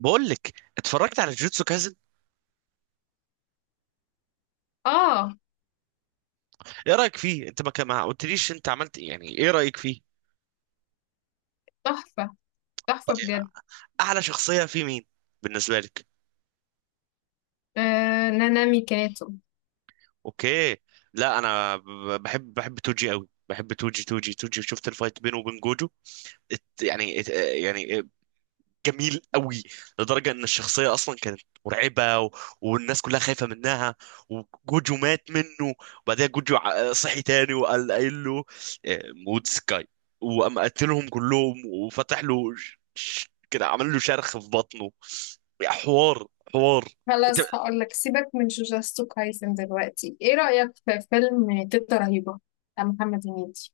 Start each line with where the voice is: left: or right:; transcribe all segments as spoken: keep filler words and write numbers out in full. right: بقول لك اتفرجت على جوجوتسو كايزن.
left: اه.
right: ايه رايك فيه؟ انت ما كان- ما قلتليش انت عملت إيه؟ يعني ايه رايك فيه؟
left: تحفة. تحفة بجد.
right: اعلى شخصيه فيه مين بالنسبه لك؟
left: آه. نانامي كانتو.
right: اوكي. لا انا ب- بحب بحب توجي قوي، بحب توجي توجي توجي. شفت الفايت بينه وبين جوجو؟ ات- يعني ات- يعني جميل قوي، لدرجة ان الشخصية اصلا كانت مرعبة و... والناس كلها خايفة منها. وجوجو مات منه، وبعدها جوجو ع- صحي تاني وقال قايل له آه، موت سكاي. وقام قتلهم كلهم وفتح له ش... ش... كده، عمل له شرخ في بطنه. حوار حوار. انت
left: خلاص، هقولك سيبك من جوجوتسو كايسن دلوقتي، ايه رأيك في فيلم تيتا رهيبة بتاع محمد هنيدي؟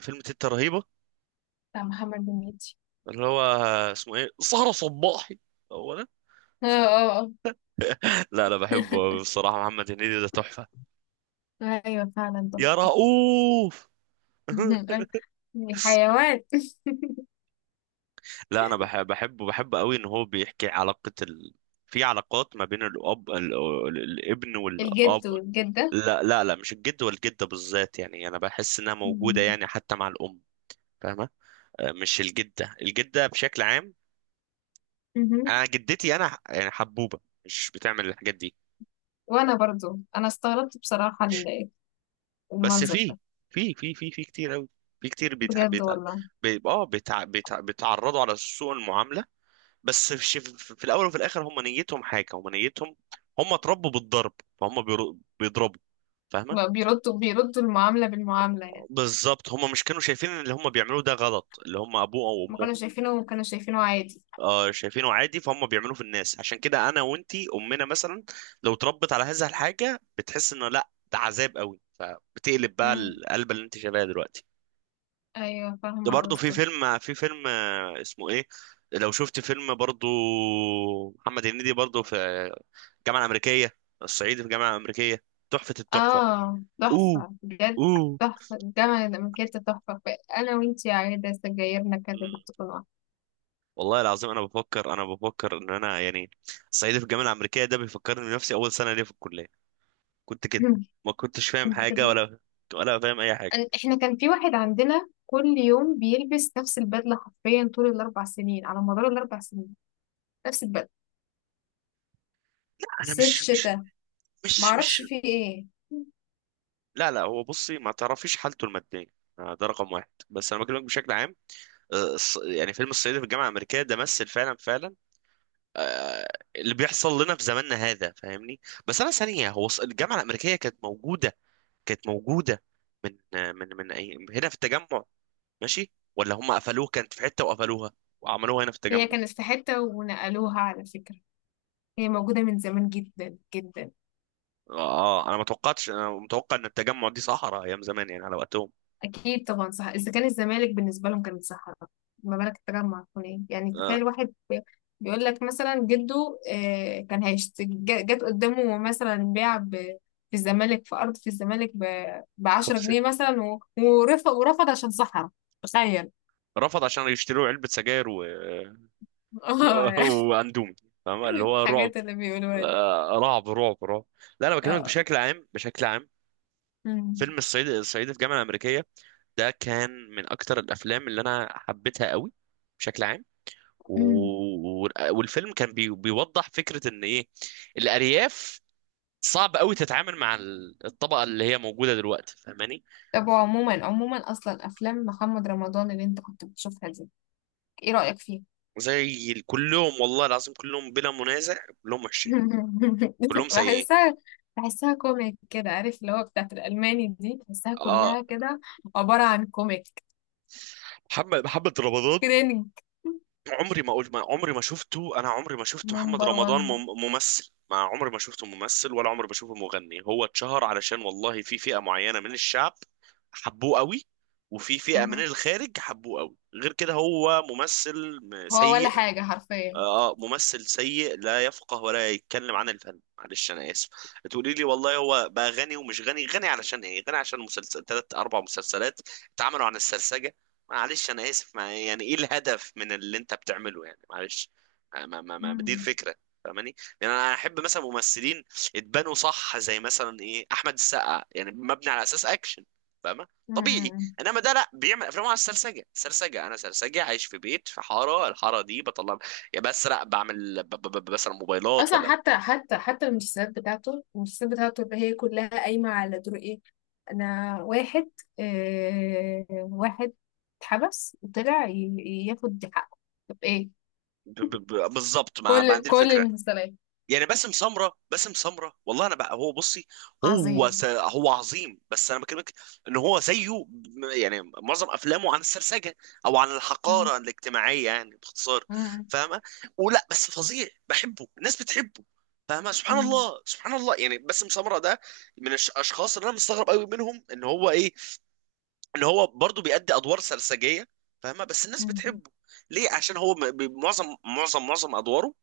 right: فيلم تيتا رهيبة؟
left: بتاع محمد هنيدي.
right: اللي هو اسمه ايه، سهرة صباحي؟ هو ده؟
left: اه اه آه.
right: لا انا بحبه، بصراحة محمد هنيدي ده تحفة.
left: ايوه فعلا
right: يا
left: تحفة.
right: رؤوف.
left: الحيوان.
right: لا انا بحب بحبه بحب قوي ان هو بيحكي علاقة ال... في علاقات ما بين الاب ال... ال- الابن والاب.
left: الجد والجدة.
right: لا لا لا، مش الجد والجدة بالذات، يعني انا بحس انها موجودة
left: مم.
right: يعني حتى مع الام. فاهمة؟ آه، مش الجدة، الجدة بشكل عام.
left: مهم.
right: انا جدتي انا ح- يعني حبوبة مش بتعمل الحاجات دي.
left: وانا برضو انا استغربت بصراحة ال-
right: بس
left: المنظر
right: في
left: ده.
right: في في في في كتير قوي، في كتير بيتع...
left: بجد
right: بيتع...
left: والله.
right: بي... اه بيتع... بيتع... بيتعرضوا على سوء المعاملة. بس في في- في الاول وفي الاخر هم نيتهم حاجه، هم نيتهم، هم اتربوا بالضرب، فهم بيرو- بيضربوا. فاهمه؟
left: ما بيردوا، بيردوا المعاملة بالمعاملة يعني.
right: بالظبط، هم مش كانوا شايفين ان اللي هم بيعملوه ده غلط، اللي هم ابوه او
left: ما
right: امه.
left: كانوا شايفينه، كانوا شايفينه عادي.
right: آه شايفينه عادي، فهم بيعملوه في الناس. عشان كده انا وانتي امنا مثلا لو اتربت على هذا الحاجه بتحس انه لا ده عذاب قوي، فبتقلب بقى
left: مم.
right: القلبه اللي انت شايفاها دلوقتي.
left: ايوه،
right: ده
left: فاهمه
right: برضه في
left: قصدك.
right: فيلم، في فيلم آه، اسمه ايه، لو شفت فيلم برضه محمد هنيدي برضه، في آه، الجامعة الأمريكية، الصعيدي في الجامعة الأمريكية. تحفة التحفة.
left: اه
right: اوه،
left: تحفه بجد.
right: اوه.
left: تحفه الجامعه ده مكانت تحفه. انا وانتي عايده سجايرنا كانت
right: مم.
left: بتكون واحده.
right: والله العظيم انا بفكر، انا بفكر ان انا يعني الصعيدي في الجامعة الأمريكية ده بيفكرني بنفسي، اول سنة ليا في الكلية كنت كده، ما كنتش فاهم
left: كنت
right: حاجة،
left: كده.
right: ولا ولا فاهم اي حاجة.
left: أن- احنا كان في واحد عندنا كل يوم بيلبس نفس البدله حرفيا طول الاربع سنين، على مدار الاربع سنين. نفس البدله،
right: انا
left: صيف
right: مش مش
left: شتاء.
right: مش
left: معرفش
right: مش.
left: في ايه.
right: لا لا، هو بصي ما تعرفيش حالته المادية، آه، ده رقم واحد، بس انا بكلمك بشكل عام. آه، الص- يعني فيلم الصعيدي في الجامعه الامريكيه ده مثل فعلا فعلا آه، اللي بيحصل لنا في زماننا هذا. فاهمني؟ بس انا ثانيه، هو الص- الجامعه الامريكيه كانت موجوده، كانت موجوده من آه، من من أي هنا في التجمع؟ ماشي ولا هم قفلوه، كانت في حته وقفلوها وعملوها هنا في
left: هي
right: التجمع؟
left: كانت في حته ونقلوها على فكره. هي موجوده من زمان جدا جدا.
right: اه انا ما توقعتش، انا متوقع ان التجمع دي صحراء ايام زمان يعني على وقتهم.
left: اكيد طبعا صح. اذا كان الزمالك بالنسبه لهم كانت صحراء، ما بالك التجمع يكون ايه؟ يعني
right: آه.
left: تخيل واحد بي- بيقول لك مثلا جده آه، كان هيشت جا- جت قدامه مثلا بيع ب- في الزمالك في ارض في الزمالك ب
right: خمس
left: 10
right: سنين.
left: جنيه مثلا و- ورفض ورفض عشان صحراء. تخيل.
right: رفض عشان يشتروا علبة سجاير و...
left: اه
right: وأندومي. فاهم اللي هو رعب؟
left: الحاجات اللي بيقولوها دي.
right: آه، رعب رعب رعب. لا انا بكلمك
left: اه.
right: بشكل عام، بشكل عام.
left: أمم.
right: فيلم الصعيد، الصعيدي في الجامعه الامريكيه ده كان من اكتر الافلام اللي انا حبيتها قوي بشكل عام. و...
left: أمم.
right: و- والفيلم كان بي... بيوضح فكره ان ايه؟ الارياف صعب قوي تتعامل مع ال- الطبقه اللي هي موجوده دلوقتي. فاهماني؟
left: طب عموما، عموما اصلا افلام محمد رمضان اللي انت كنت بتشوفها دي، ايه رايك فيها؟
right: زي ال- كلهم، والله العظيم كلهم بلا منازع، كلهم وحشين، كلهم سيئين.
left: بحسها. بحسها كوميك كده، عارف؟ اللي هو بتاعت الألماني دي بحسها
right: اه
left: كلها كده، عبارة عن كوميك.
right: محمد محمد رمضان،
left: كرينج.
right: عمري ما اقول ما عمري ما شفته انا عمري ما شفت محمد
left: نمبر وان.
right: رمضان مم- ممثل، ما عمري ما شفته ممثل، ولا عمري بشوفه مغني. هو اتشهر علشان، والله، في فئة معينة من الشعب حبوه قوي، وفي فئة من
left: مهم.
right: الخارج حبوه قوي. غير كده هو ممثل م-
left: هو ولا
right: سيء.
left: حاجة حرفيا.
right: آه آه، ممثل سيء لا يفقه ولا يتكلم عن الفن، معلش انا اسف. هتقولي لي والله هو بقى غني، ومش غني، غني علشان ايه؟ غني عشان مسلسل، ثلاث اربع مسلسلات اتعملوا عن السرسجة، معلش انا اسف. ما يعني ايه الهدف من اللي انت بتعمله يعني؟ معلش. ما ما ما دي
left: مم.
right: الفكرة. فاهماني؟ يعني انا احب مثلا ممثلين اتبنوا صح زي مثلا ايه، احمد السقا، يعني مبني على اساس اكشن. فاهمه؟ طبيعي.
left: مم.
right: انما ده لا، بيعمل افلام على السرسجه، سرسجه انا سرسجه عايش في بيت في حاره، الحاره دي بطلع يا بسرق بعمل ب- ب- ب- بسرق موبايلات
left: أصلا
right: ولا
left: حتى حتى حتى المسلسلات بتاعته المسلسلات بتاعته اللي هي كلها قايمة على دور إيه؟ أنا واحد، آه واحد اتحبس وطلع ي- ياخد حقه. طب إيه؟
right: ب- ب- ب- بالظبط، ما, ما
left: كل
right: عندي
left: كل
right: الفكره.
left: المسلسلات.
right: يعني باسم سمره، باسم سمره، والله انا بقى هو بصي، هو س...
left: عظيم.
right: هو عظيم، بس انا بكلمك ان هو زيه م- يعني معظم افلامه عن السرسجه او عن الحقاره الاجتماعيه يعني باختصار.
left: مم.
right: فاهمه؟ ولا بس فظيع بحبه، الناس بتحبه. فاهمه؟ سبحان
left: مم.
right: الله، سبحان الله. يعني باسم سمره ده من الاشخاص اللي انا مستغرب قوي منهم ان هو ايه، ان هو برضه بيأدي ادوار سرسجيه. فاهمه؟ بس الناس
left: مم.
right: بتحبه. ليه؟ عشان هو م- ب- معظم معظم معظم ادواره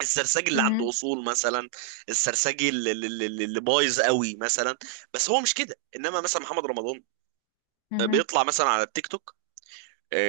right: السرسجي اللي عنده
left: مم.
right: اصول مثلا، السرسجي اللي, اللي, اللي اللي بايظ قوي مثلا. بس هو مش كده، انما مثلا محمد رمضان آه،
left: مم.
right: بيطلع مثلا على التيك توك.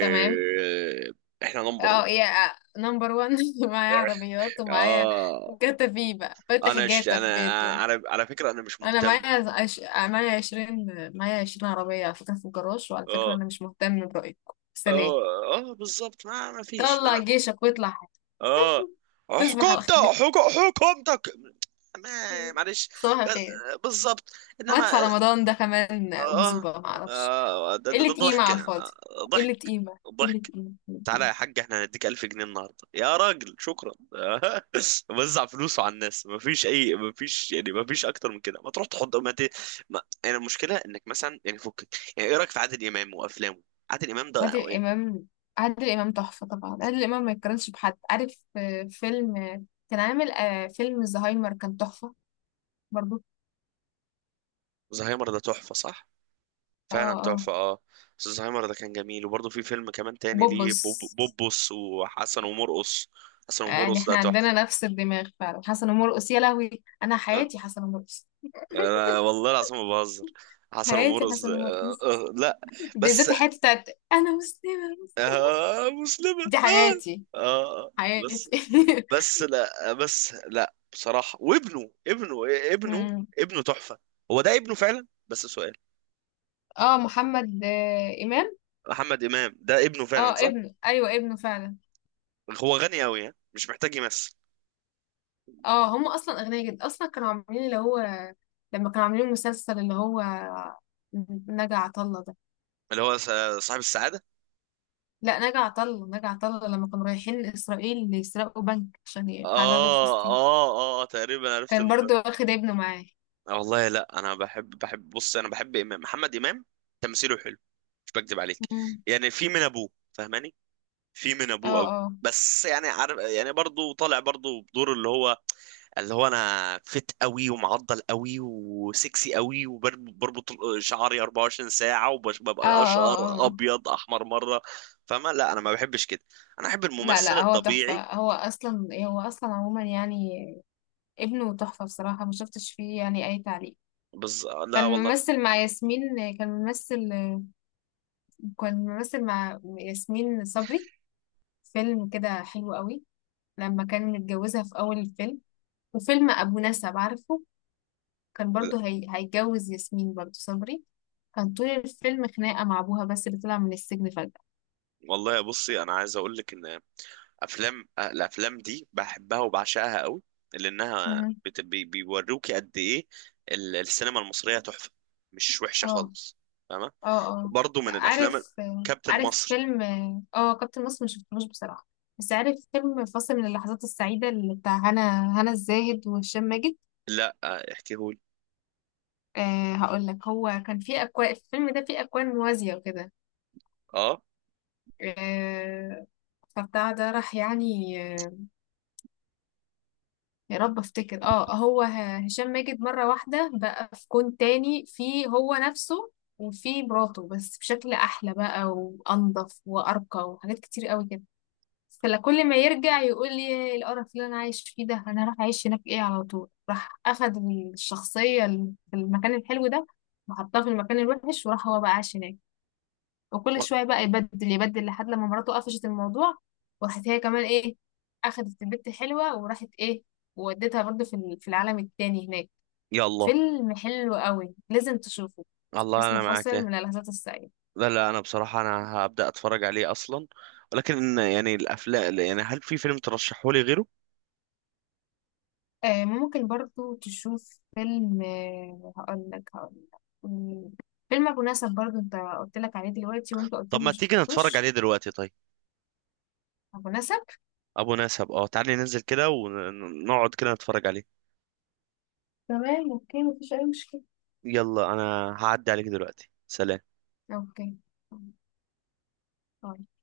left: تمام.
right: احنا نمبر
left: اه
right: واحد.
left: يا. نمبر وان. معايا عربيات ومعايا
right: اه
left: جاتا في بقى، فاتح
right: انا ش...
left: جاتا في
right: انا،
left: بيته.
right: على على فكره انا مش
left: انا
right: مهتم.
left: معايا عش... معايا عشرين. معايا عشرين عربية على فكرة في الجراج، وعلى فكرة
right: اه
left: انا مش مهتم برأيكم، سلام.
right: اه اه، بالظبط، ما ما فيش.
left: طلع جيشك واطلع حاجة.
right: اه.
left: تصبح على
right: حكومتك،
left: خير.
right: حكو- حكومتك. ما- معلش.
left: صباح
right: بس-
left: الخير.
right: بالظبط. انما
left: مدفع رمضان ده كمان
right: اه
left: أكذوبة، معرفش.
right: اه، ده ده ده
left: قلة قيمة
right: ضحك،
left: على الفاضي.
right: آه،
left: قلة
right: ضحك،
left: قيمة، قلة
right: ضحك.
left: قيمة.
right: تعالى يا حاج احنا هنديك ألف جنيه النهارده، يا راجل شكرا. وزع فلوسه على الناس، مفيش اي، مفيش يعني، مفيش اكتر من كده. ما تروح تحط ما ت... ما... يعني المشكله انك مثلا يعني فكك. يعني ايه رايك في عادل امام وافلامه؟ عادل امام ده
left: عادل
right: يعني،
left: إمام. عادل إمام تحفة طبعا. عادل إمام ما يتقارنش بحد، عارف؟ آه، فيلم آه، كان عامل آه، فيلم الزهايمر كان تحفة برضو.
right: زهايمر ده تحفه صح،
left: اه.
right: فعلا
left: اه.
right: تحفة. اه. الزهايمر ده كان جميل، وبرضه في فيلم كمان تاني ليه،
left: وبوبس.
right: بوب- بوبوس، وحسن ومرقص. حسن
left: يعني
right: ومرقص ده
left: احنا عندنا
right: تحفة.
left: نفس الدماغ فعلا. حسن ومرقص يا لهوي، أنا
right: آه.
left: حياتي حسن ومرقص.
right: أنا والله العظيم ما بهزر، حسن
left: حياتي
right: ومرقص ده
left: حسن
right: آه.
left: ومرقص،
right: آه. لا. بس
left: بالذات الحتة بتاعت أنا مسلمة،
right: آه مسلمة،
left: دي حياتي.
right: آه. آه.
left: حياتي.
right: بس بس لا بس لا بصراحة، وابنه، ابنه ابنه
left: أمم.
right: ابنه تحفة. هو ده ابنه فعلا، بس سؤال،
left: اه محمد آه، إمام.
right: محمد إمام ده ابنه فعلا
left: اه
right: صح؟
left: ابنه، أيوه ابنه فعلا.
right: هو غني أوي ها؟ مش محتاج يمثل.
left: اه هم اصلا اغنياء جدا اصلا، كانوا عاملين اللي هو، لما كانوا عاملين المسلسل اللي هو نجا عطله ده.
right: اللي هو صاحب السعادة.
left: لا، نجا عطله نجا عطله لما كانوا رايحين اسرائيل يسرقوا بنك عشان يحرروا
right: اه
left: فلسطين.
right: اه اه، تقريبا عرفت
left: كان
right: الم...
left: برضو واخد ابنه معاه.
right: آه والله. لا انا بحب بحب بص، انا بحب امام، محمد امام، تمثيله حلو، مش بكذب عليك.
left: مم.
right: يعني في من ابوه، فاهماني؟ في من ابوه
left: اه
right: قوي.
left: اه
right: بس يعني عارف، يعني برضه طالع برضه بدور اللي هو، اللي هو انا فت قوي، ومعضل قوي، وسكسي قوي، وبربط شعري أربعة وعشرين ساعه،
left: اه
right: وببقى
left: اه
right: اشقر
left: اه.
right: ابيض احمر مره. فاهمه؟ لا انا ما بحبش كده، انا احب
left: لا،
right: الممثل
left: لا هو
right: الطبيعي.
left: تحفة. هو أصلا هو أصلا عموما يعني ابنه تحفة بصراحة، ما شفتش فيه يعني أي تعليق.
right: بز... لا
left: كان
right: والله.
left: ممثل مع ياسمين كان ممثل كان ممثل مع ياسمين صبري في فيلم كده حلو قوي، لما كان متجوزها في أول الفيلم. وفيلم أبو نسب عارفه، كان برضه هي... هيتجوز ياسمين برضه صبري. كان طول الفيلم خناقة مع أبوها، بس اللي طلع من السجن فجأة.
right: والله بصي انا عايز اقول لك ان افلام، الافلام دي بحبها وبعشقها قوي، لانها
left: مهم.
right: بت... بي... بيوروكي قد ايه ال- السينما المصريه تحفه، مش وحشه
left: اه
right: خالص. فاهمه؟
left: اه اه.
right: برضو من الافلام،
left: عارف.
right: كابتن
left: عارف
right: مصر.
left: فيلم. اه كابتن مصر مشفتهوش بصراحة، بس عارف فيلم فاصل من اللحظات السعيدة اللي بتاع هنا هنا الزاهد وهشام ماجد.
right: لا آه، احكيهولي.
left: آه هقول لك، هو كان في أكوان، الفيلم ده فيه أكوان موازية وكده.
right: اه.
left: آه، فبتاع ده راح يعني آه، يا رب افتكر. اه هو ه- هشام ماجد مرة واحدة بقى في كون تاني، في هو نفسه وفي مراته بس بشكل احلى بقى وانضف وارقى وحاجات كتير قوي كده. فكل ما يرجع يقول لي إيه القرف اللي انا عايش فيه ده، انا راح اعيش هناك ايه على طول، راح اخد الشخصية ال- في المكان الحلو ده وحطها في المكان الوحش، وراح هو بقى عاش هناك، وكل شوية بقى يبدل يبدل لحد لما مراته قفشت الموضوع. وراحت هي كمان ايه، أخدت البت حلوة وراحت ايه، وودتها برضه في ال- في العالم التاني هناك.
right: يلا،
left: فيلم حلو قوي، لازم تشوفه.
right: الله
left: اسمه
right: انا معاك
left: فاصل
right: يا.
left: من اللحظات السعيدة.
right: لا لا انا بصراحه انا هبدا اتفرج عليه اصلا، ولكن يعني الافلام، يعني هل في فيلم ترشحولي غيره؟
left: آه ممكن برضه تشوف فيلم، آه هقول لك هقول لك مم، فيلم أبو نسب برضه انت قلت لك عليه دلوقتي، وانت قلت
right: طب
left: لي
right: ما
left: ما
right: تيجي نتفرج
left: شفتوش.
right: عليه دلوقتي طيب.
left: أبو نسب.
right: ابو نسب، اه تعالي ننزل كده ونقعد كده نتفرج عليه.
left: تمام، اوكي. مفيش أي مشكلة.
right: يلا، انا هعدي عليك دلوقتي، سلام.
left: اوكي